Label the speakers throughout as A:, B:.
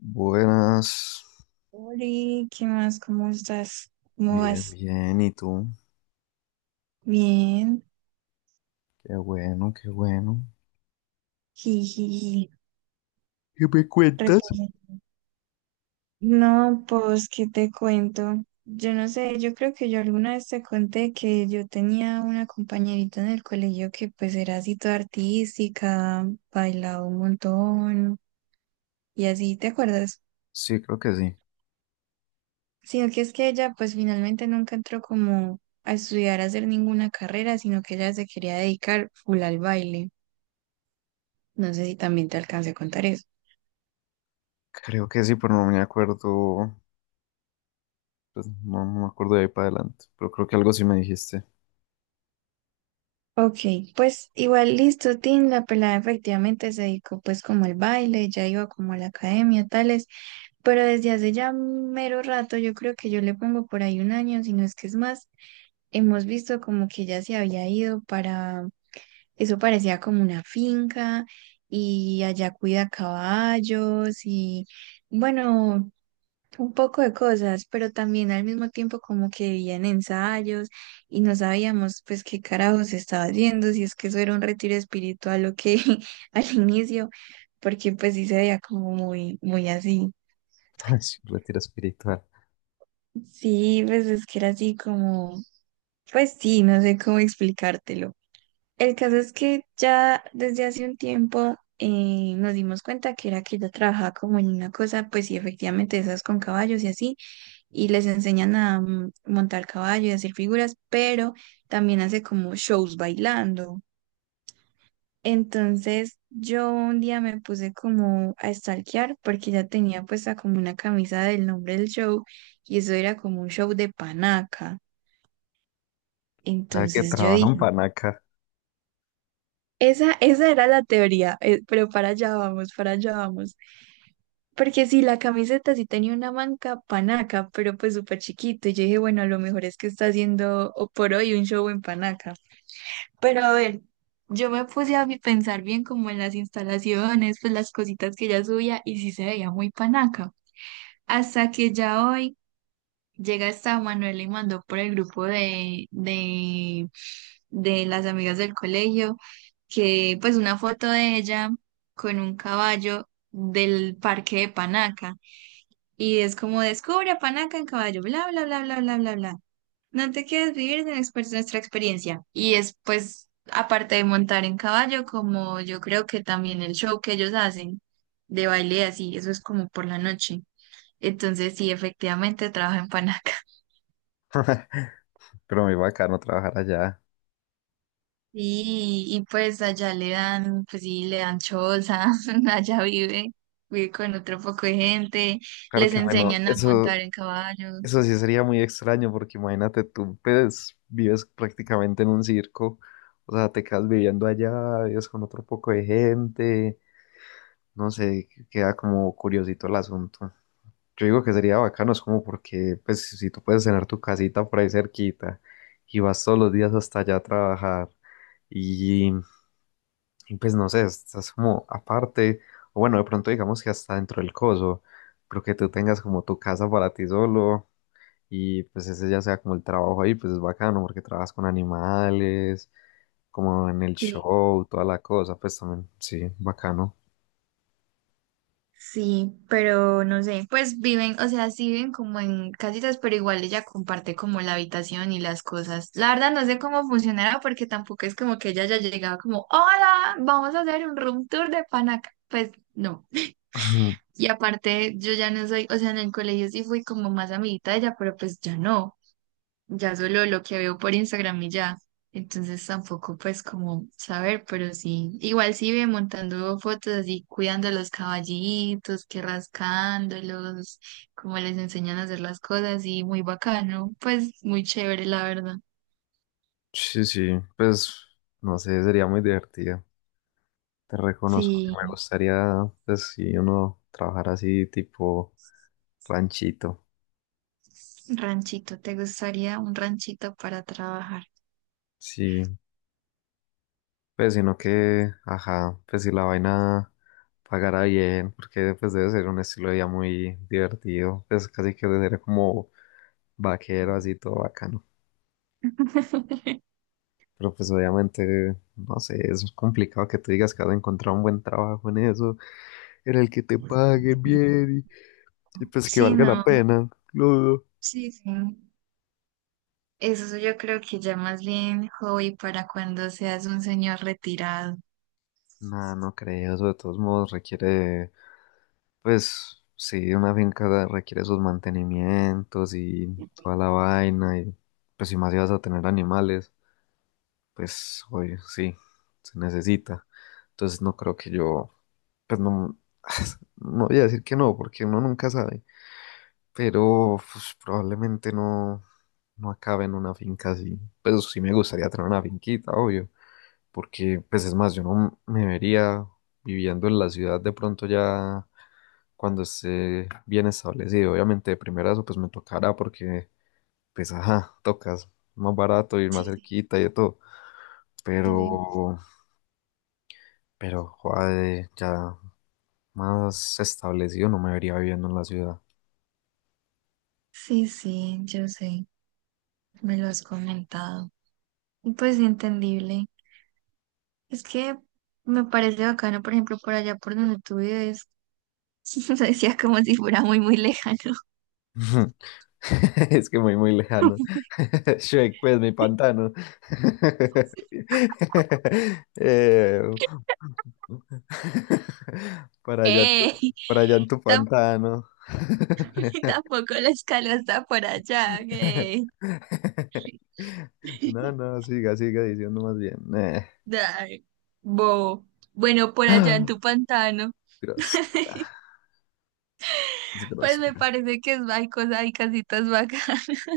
A: Buenas,
B: Oli, ¿qué más? ¿Cómo estás? ¿Cómo
A: bien,
B: vas?
A: bien, ¿y tú?
B: Bien,
A: Qué bueno, qué bueno.
B: jiji,
A: ¿Qué me cuentas?
B: reposo. No, pues, ¿qué te cuento? Yo no sé, yo creo que yo alguna vez te conté que yo tenía una compañerita en el colegio que pues era así toda artística, bailaba un montón y así, ¿te acuerdas?
A: Sí, creo que sí.
B: Sino que es que ella pues finalmente nunca entró como a estudiar, a hacer ninguna carrera, sino que ella se quería dedicar full al baile. No sé si también te alcancé a contar eso.
A: Creo que sí, pero no me acuerdo, pues no me acuerdo de ahí para adelante, pero creo que algo sí me dijiste.
B: Ok, pues igual listo, Tim, la pelada efectivamente se dedicó pues como al baile, ya iba como a la academia, tales, pero desde hace ya mero rato, yo creo que yo le pongo por ahí un año, si no es que es más, hemos visto como que ya se había ido para, eso parecía como una finca y allá cuida caballos y bueno, un poco de cosas, pero también al mismo tiempo como que vivían ensayos y no sabíamos pues qué carajos estaba haciendo, si es que eso era un retiro espiritual o qué al inicio, porque pues sí se veía como muy, muy así.
A: Ay, sí, un retiro espiritual.
B: Sí, pues es que era así como, pues sí, no sé cómo explicártelo. El caso es que ya desde hace un tiempo nos dimos cuenta que era que ella trabajaba como en una cosa, pues sí, efectivamente esas con caballos y así y les enseñan a montar caballo y hacer figuras, pero también hace como shows bailando. Entonces yo un día me puse como a stalkear porque ya tenía puesta como una camisa del nombre del show y eso era como un show de panaca.
A: O sea, que
B: Entonces yo
A: trabajan
B: dije,
A: panaca.
B: esa era la teoría, pero para allá vamos, para allá vamos. Porque sí, la camiseta sí tenía una manca panaca, pero pues súper chiquito. Y yo dije, bueno, a lo mejor es que está haciendo o por hoy un show en panaca. Pero a ver, yo me puse a mi- pensar bien como en las instalaciones, pues las cositas que ella subía y sí se veía muy panaca. Hasta que ya hoy llega esta Manuela y mandó por el grupo de las amigas del colegio que pues una foto de ella con un caballo del parque de Panaca y es como descubre a Panaca en caballo, bla, bla, bla, bla, bla, bla, bla. No te quedes vivir de exper- Nuestra experiencia. Y es pues, aparte de montar en caballo, como yo creo que también el show que ellos hacen de baile y así, eso es como por la noche. Entonces sí, efectivamente trabaja en Panaca.
A: Pero muy bacano trabajar allá.
B: Y pues allá le dan, pues sí, le dan choza, allá vive, vive con otro poco de gente,
A: Claro
B: les
A: que bueno,
B: enseñan a
A: eso,
B: montar en caballo.
A: eso sí sería muy extraño porque imagínate tú, pues vives prácticamente en un circo, o sea, te quedas viviendo allá, vives con otro poco de gente. No sé, queda como curiosito el asunto. Yo digo que sería bacano, es como porque, pues, si tú puedes tener tu casita por ahí cerquita y vas todos los días hasta allá a trabajar y, y, pues, no sé, estás como aparte, o bueno, de pronto digamos que hasta dentro del coso, pero que tú tengas como tu casa para ti solo y pues ese ya sea como el trabajo ahí, pues es bacano porque trabajas con animales, como en el
B: Sí.
A: show, toda la cosa, pues también, sí, bacano.
B: Sí, pero no sé, pues viven, o sea, sí viven como en casitas, pero igual ella comparte como la habitación y las cosas. La verdad no sé cómo funcionará porque tampoco es como que ella haya llegado como, hola, vamos a hacer un room tour de Panaca. Pues no. Y aparte yo ya no soy, o sea, en el colegio sí fui como más amiguita de ella, pero pues ya no, ya solo lo que veo por Instagram y ya. Entonces tampoco pues como saber, pero sí, igual sí ve montando fotos así, cuidando los caballitos, que rascándolos, como les enseñan a hacer las cosas y muy bacano, pues muy chévere la verdad.
A: Sí, sí, pues no sé, sería muy divertido. Te reconozco que
B: Sí,
A: me gustaría, pues si uno trabajar así tipo ranchito.
B: ranchito, ¿te gustaría un ranchito para trabajar?
A: Sí, pues sino que, ajá, pues si la vaina pagara bien, porque pues debe ser un estilo de vida muy divertido, pues casi que debe ser como vaquero así todo bacano. Pero pues obviamente, no sé, es complicado que tú digas que vas a encontrar un buen trabajo en eso, en el que te pague bien y pues que
B: Sí,
A: valga la No.
B: no,
A: pena, claro.
B: sí, sí. Eso yo creo que ya más bien hobby para cuando seas un señor retirado.
A: No, no creo, eso de todos modos requiere, pues sí, una requiere sus mantenimientos y toda la vaina, y pues si más ibas a tener animales, pues obvio, sí, se necesita. Entonces no creo que yo, pues no, no voy a decir que no, porque uno nunca sabe, pero pues, probablemente no, no acabe en una finca así. Pues sí me gustaría tener una finquita, obvio, porque pues es más, yo no me vería viviendo en la ciudad de pronto ya cuando esté bien establecido. Obviamente de primera eso pues me tocará porque pues ajá, tocas más barato y más
B: Sí,
A: cerquita y de todo,
B: sí, sí.
A: pero joder, ya más establecido no me vería viviendo en la ciudad.
B: Sí, sí, yo sé, me lo has comentado. Y pues entendible. Es que me parece bacano, por ejemplo, por allá por donde tú vives, se decía como si fuera muy, muy lejano.
A: Es que muy, muy lejano. Shrek, pues mi pantano. Eh, para allá,
B: ¡Ey!
A: para allá en tu
B: Tamp-
A: pantano.
B: tampoco la escala está por allá, ¡ey!
A: No, no, siga, siga diciendo más bien.
B: Ay, bo. Bueno, por allá en
A: Ah,
B: tu pantano,
A: grosera, es
B: pues me
A: grosera.
B: parece que es, hay cosas, hay casitas bacanas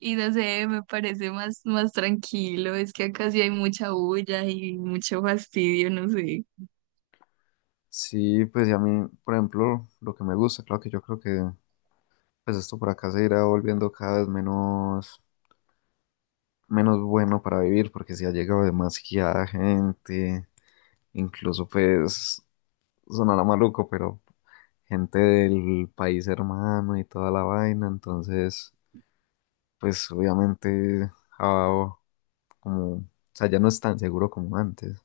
B: y no sé, me parece más, más tranquilo. Es que acá sí hay mucha bulla y mucho fastidio, no sé.
A: Sí, pues y a mí, por ejemplo, lo que me gusta, claro que yo creo que pues esto por acá se irá volviendo cada vez menos. Menos bueno para vivir porque si ha llegado demasiada gente, incluso pues sonará maluco, pero gente del país hermano y toda la vaina, entonces pues obviamente ah, como, o sea, ya no es tan seguro como antes.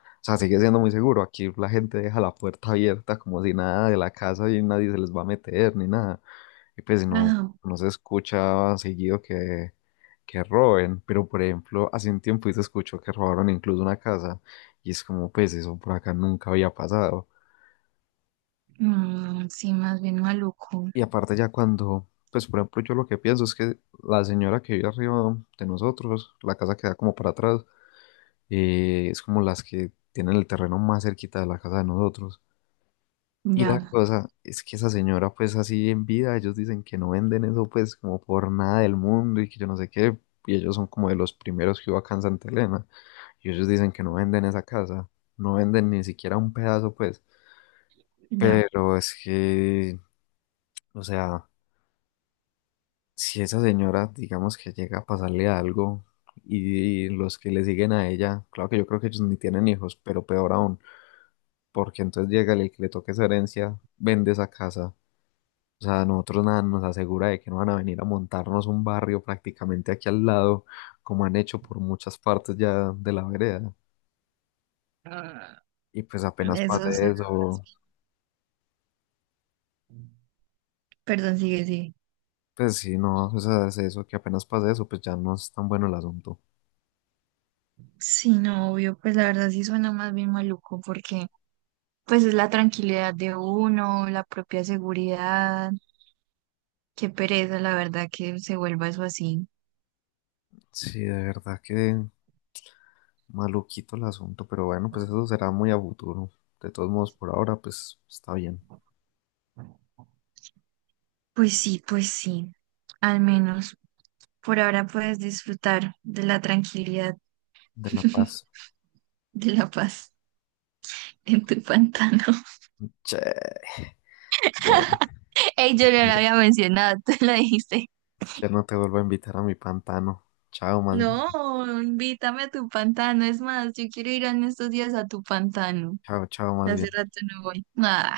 A: O sea, sigue siendo muy seguro. Aquí la gente deja la puerta abierta como si nada de la casa y nadie se les va a meter ni nada. Y pues si no,
B: Ajá.
A: no se escucha seguido que roben, pero por ejemplo, hace un tiempo se escuchó que robaron incluso una casa y es como, pues eso por acá nunca había pasado.
B: Mm, sí, más bien maluco.
A: Y aparte ya cuando, pues por ejemplo, yo lo que pienso es que la señora que vive arriba de nosotros, la casa que da como para atrás, es como las que tienen el terreno más cerquita de la casa de nosotros. Y la
B: Ya,
A: cosa es que esa señora, pues así en vida, ellos dicen que no venden eso, pues como por nada del mundo y que yo no sé qué, y ellos son como de los primeros que hubo acá en Santa Elena, y ellos dicen que no venden esa casa, no venden ni siquiera un pedazo, pues,
B: ya.
A: pero es que, o sea, si esa señora, digamos que llega a pasarle algo y, los que le siguen a ella, claro que yo creo que ellos ni tienen hijos, pero peor aún, porque entonces llega el que le toque esa herencia, vende esa casa. O sea, nosotros nada nos asegura de que no van a venir a montarnos un barrio prácticamente aquí al lado, como han hecho por muchas partes ya de la vereda. Y pues apenas pase
B: Eso suena más
A: eso,
B: bien. Perdón, sigue, sigue.
A: pues sí, no, o sea, es eso, que apenas pase eso, pues ya no es tan bueno el asunto.
B: Sí, no, obvio, pues la verdad sí suena más bien maluco porque pues es la tranquilidad de uno, la propia seguridad. Qué pereza, la verdad, que se vuelva eso así.
A: Sí, de verdad que maluquito el asunto, pero bueno, pues eso será muy a futuro. De todos modos, por ahora, pues está bien.
B: Pues sí, pues sí. Al menos por ahora puedes disfrutar de la tranquilidad,
A: De la paz.
B: de la paz en tu pantano.
A: Che,
B: Ey, yo no lo había mencionado, tú lo dijiste.
A: ya no te vuelvo a invitar a mi pantano. Chao, más bien.
B: No, invítame a tu pantano. Es más, yo quiero ir en estos días a tu pantano.
A: Chao, chao, más
B: Hace
A: bien.
B: rato no voy. Ah.